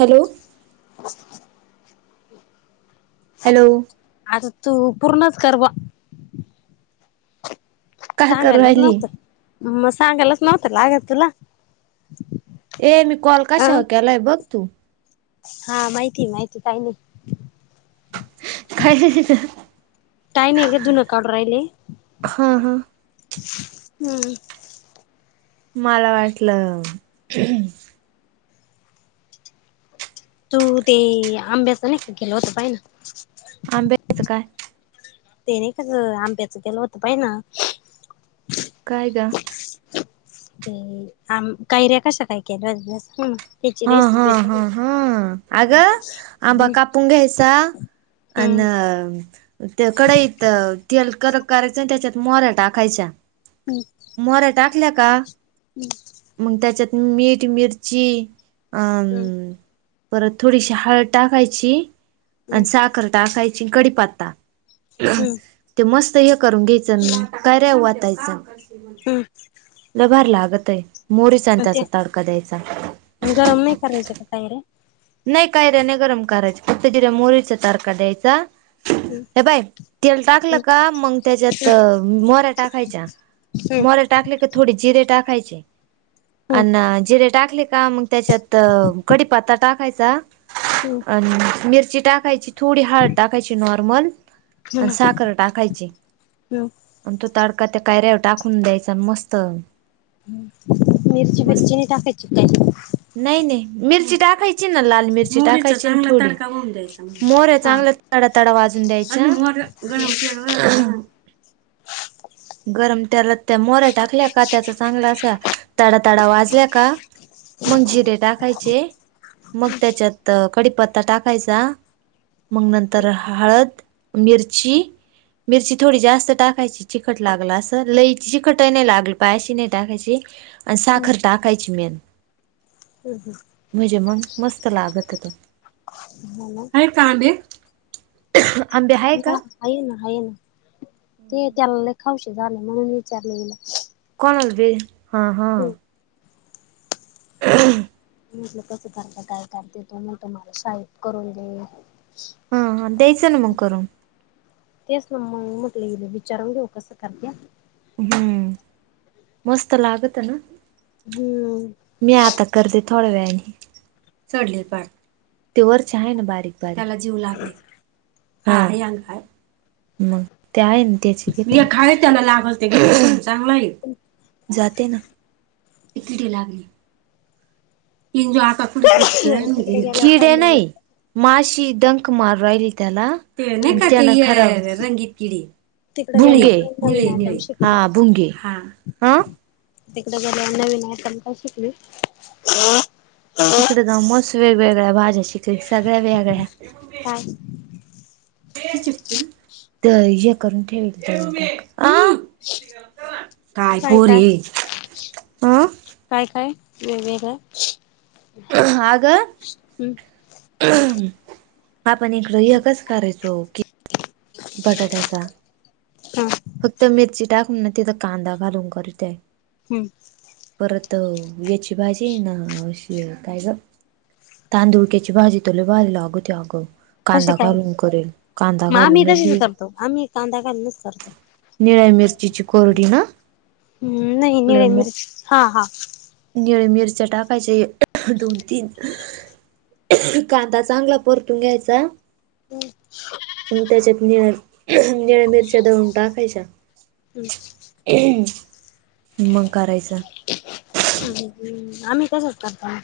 Hello! [inaudible] Hello. आ तू पूर्णात कर्वा. काय करू सांगायलाच राहिली नव्हतं मग सांगायलाच नव्हतं लागल तुला. ए मी कॉल अ कशा वर केलाय बघ तू. हा माहिती माहिती काही नाही. काय काय नाही ग धुणं काढू राहिले. हा हा हम्म. मला वाटलं तू ते आंब्याच नाही केलं होत पाहि ना? आंब्यायचं काय. ते नाही का ग आंब्याचं गेलं होत पाहि ना. काय गा. ते आम कैऱ्या कशा काय केल्याल्या स् हा हा हा हा हम्म अगं आंबा कापून घ्यायचा. आन हम्म ते कडईत तेल करक करायच आणि त्याच्यात मोऱ्या टाकायच्या. हम्म मोऱ्या टाकल्या का? मग त्याच्यात मीठ, मिरची- अ हम्म परत थोडीशी हळद टाकायची हम्म आणि साख खर टाकायची कडीपात्ता हम्म ते मस् हे करून घ्यायचं कैऱ्या ओताईच. हम्म! लयभारी लागतय मोरीचा आणि ते त्याचा तडका द्यायचा. गरम नाही करायचे का तायडे. नाही कायऱ्याने गरम करायची फक्त जिऱ्या मोरीचा तारखा द्यायचा. हम्म हे पाय तेल टाकलं हम्म का मग त्याच्यात मोऱ्या टाकायच्या. हम्म. मोहऱ्या टाकले तर थोडी जिरे टाकायचे हम्म अण जिरे टाकले का मग त्याच्यात कडीपता अ टाकायचा. हम्म. मिरची टाकयची थोडी हळद टाकायची नॉर्मल. हम्म आणि साखर टाकायची. हम्म आणि तो ताडका त्या कायऱ्यावर टाकून द्यायचा आणि मस्त. मिरची मस्त मिरची नाही टाकायची काय. नाही नाही मिरची टाकायची ना लाल मिरची टाकायची. मोर्या हा चांगल्या तड तडा वाजून द्यायच्या. गरम तेलात त्या मोऱ्या टाकल्या का त्याचा चांगला असा तडाताडा वाजल्या का? मग जिरे टाकायचे. मग त्याच्यात कडीपत्ता टाकायचा. मग नंतर हळद मिरची मिरची थोडी जास्त टाकायची चिक तिखट लागला असं लई तिखट ही नाही लागली पायाशी नाही टाकायची. आणि साखर टाकायची मेन. हंम्म हमं म्हणजे मग मस्त लागत ते. हा ना. आंबे हाय का? हा आहे ना ह ना ते त्याला ल खाऊशी झाले म्हणून विचारले गेला. कोण असल हा हा. [inaudible] [unintelligible] शाळेत करून दे. हा द्यायच ना मग करून. तेच ना मग म्हटलं हिला विचारून घेऊ कसं करते्या. हम्म मस्त लागत ना? हम्म. मी आता करते थोड्या वेळाने चडले पण ते वरच आहे ना बारीक. त्याला जीव लागले [unintelligible] मग ते आहे त्याची खा त्याला लागते. चांगला आहे जाते ना लागली तिकडे गेल्यावर काय कीडे नवीन नाही. माशी डंक मार राहिली त्याला अ तिकडे भुंगे गेल्यावर काय निळे निळे हा भुंगे. हा तिकड गेले नवीन आहे पण का शिकली? तिकडे दमस वेगवेगळ्या भाज्या शिकले सगळ्या वेगळ्या. काय तर हे करून ठेवते हा. काय काय? अं काय? काय [unintelligible] आहे आगं हम्म [inaudible] आपण इकडं एकच करायचो की बटाट्याचा हा फक्त मिरची टाकून ना तिथ कांदा घालून करीतय. हम्म. परत याची भाजी आहे ना अशी काय ग? तांदुळक्याची भाजी तर भारी लागते अग कसे कांदा काय घालून करेल कांदा मग आम्ही घालून. करतो आम्ही कांदा घालूनच करतो. निळ्या मिरचीची कोरडी ना हम् नाही निळ्या मिरच्या हा हा. निळे मिरच्या टाकायचे दोन, तीन कांदा चांगला परतून घ्यायचा. [unintelligible] आणि त्याच्यात निळ निळ मिरच्या दळून टाकायच्या. [inaudible] मंग करायचं आम्ही तसच करतो.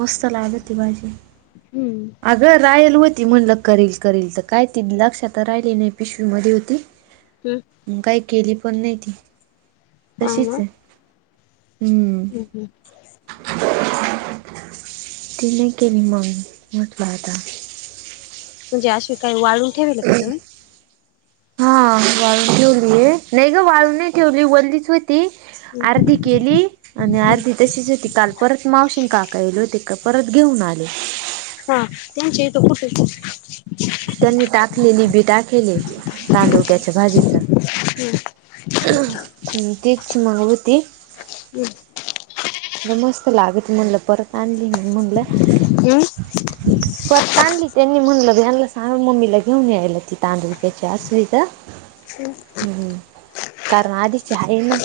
मस्त लागते भाजी. हम्म. अगं रायल होती म्हणलं करील करेल तर काय त लक्षात राहिली नाही पिशवी मध्ये होती. [inaudible] हम्. हं काही केली पण नाही ती. हा तशीच ना आहे हम्म. [unintelligible] तिने केली मग म्हटलं आता. म्हणजे आशी काय वाळू [unintelligible] हा वाळवून ठेवलीये. नाही ग वाळवून नाही ठेवली, वल्लिच हो ती अर्धी केली. आणि आर्धी तशीच होती काल परत मावशीनं काका आयले होते का परत घेऊन आले. हां त्यांच्या इथं कुठं? त्यांनी टाकलेली बी टाकीले तांदूळक्याच्या भाजीच. हं तीच म्हणत होती. मग मस्त लागती म्हणलं, परत आणली मग म्हणलं. हम्म. परत आणली त्यांनी म्हणलं ह्यांना सांग मम्मीला घेऊन यायला तिथं [unintelligible] हुं हुं कारण आधीची हायना.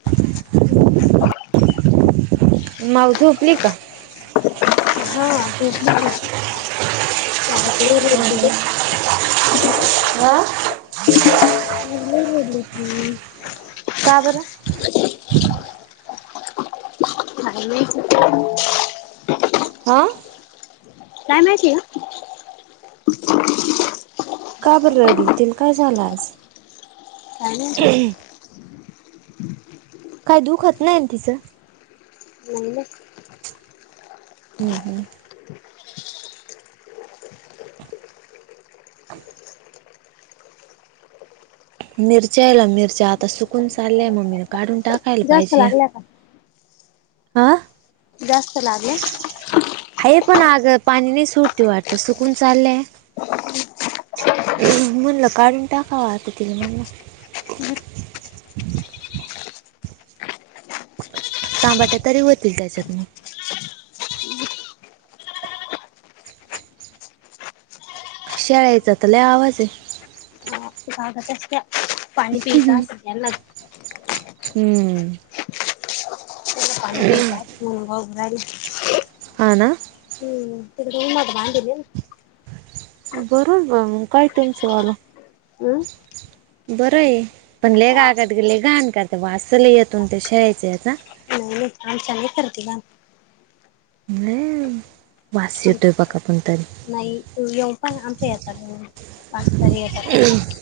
[inaudible] माऊ झोपली का? हा. झोपली [unintelligible] पोहत [unintelligible] आ? मी नाय बोलली ती. हम्म. का बर? काही नाही. आं. काय नाही की का बर रडली तीला काय झालं आज? काय माहिती काय दुखत नाही ना तिचं? नाही हं हं. [inaudible] मिरच्यायला मिरच्या आता सुकून चालल्या मम्मी काढून टाक जास्त वाढला का? आ? जास्त लागलंय. हे पण अगं पाणी नाही सुटती वाटतं सुकून चाललंय. म्हणलं काढून टाकावं आता तरी म्हणलं. तांबाट्या तरी होतील त्याच्यात मग. शेळ्यायचा तर लय आवाज आहे. ते काय करत असत्या? पाणी पित [unintelligible] हम्म. त्यांना पाणी [unintelligible] राहिली. हा ना? हम्म तिथं दोन मजली बांधीलेना. बरं बरं मग काय त्यांचं आलं. ना. बरं ए पन हा [unintelligible] गे लय घानकरतात वास त लय येतो ना ते शेळ्यांच्या ह्याचा. काम चांगले करचीला. [unintelligible] वास आमच्या येतोय बका पण तरी नाही तू येऊ पण आमच्या येतात म्हणून, पाच तरी येतात.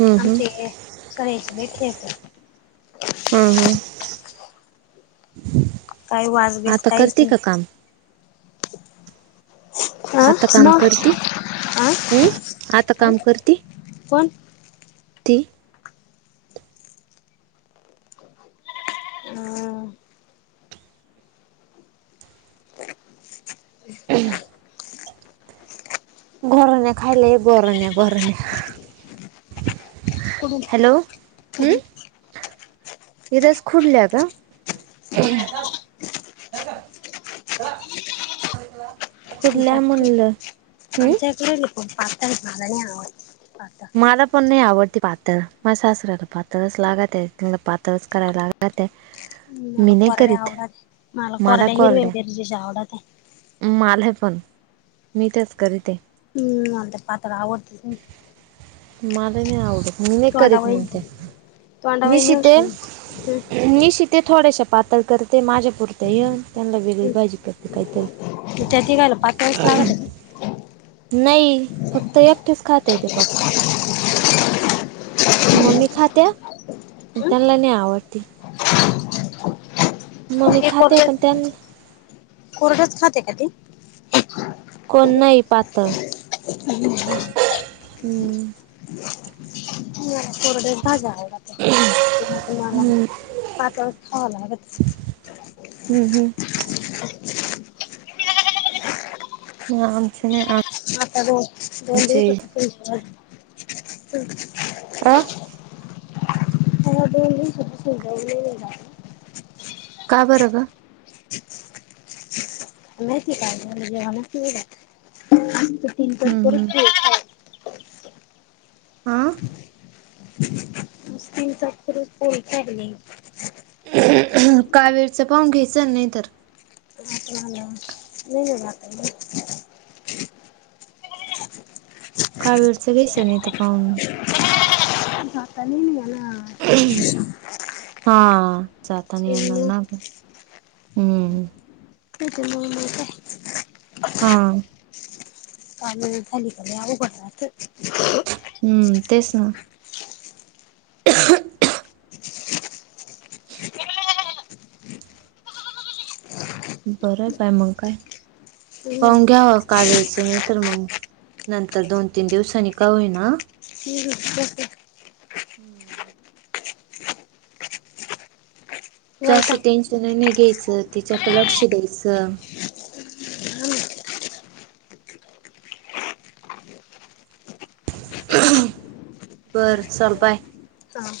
हम्म हम्म आमचे ये शाळेचे नेते आहेत. हा हा काही वाजबीज आता काहीच करते नाही. का काम? आता काम करती हम्म आता काम करती [unintelligible] ती. अ [inaudible] घरूने खाले गोरण्या गोरण्या. कुडून हॅलो हं! कुडून येदस खुडल्या का? [inaudible] खुडल्या म्हनल. आमच्याईकडे पातळ मला नाही आवडत पातळ. मला पन नाई आवडते पातळ माझ्या सासऱ्याला पातळच लागते त्यांनला पातळच करायला लागते. मला कोरड्या आवडते मला कोरड्या हिरवे मिरचेच्या आवडते. माले पण मी तेच करीते. मला ते पात्र आवडतच नाई. मले मी आवडत. नी करीत तोंडावळी मग ती मी तोंडावळी नेऊ शिते हम्म मी शिते. ते थोड्याशा पातळ करते माझ्या पुरत ये त्यांना वेगलि हम्म भाजी करते कायतरी. त्या तिघाला पातळच लागते. नाई फक्त एकटेच खाताये ते पापा मम्मी खात्या पन हम्म त्यांनला नाई आवडती. मममी खाते पण त्यां कोरडचं खाते का ती? कोण नाही पातळ हम्म. [unintelligible] [unintelligible] हम्म हम्. [inaudible] आमचे नाई आ आता दोन दोन दिवस होते [unintelligible] आं! सगळं दोन दिवसातच [unintelligible] का बरं गं! काय माहिती काय झालं जेवनच नाई जात हम्म हम्म [unintelligible] आं. [unintelligible] कावीळचं पाहून घ्यायच नाही तर. [unintelligible] काळवीट च वेसन येतं पाहून. [unintelligible] हा जाता नाही येणार त्याच्यामुळं ना हं हमं. हो ते म म काय? हा. काल. [unintelligible] हम तेच ना. [inaudible] बरं बाय मग काय हम्म पाहून घ्याव काविळचं नाई तर मग. नंतर दोन तीन दिवसांनी का होईना. जास्त वैताग टेन्शन नाही घ्यायचं त्यािच्या क लक्ष द्यायचं. आला. बरं चल बाय. हा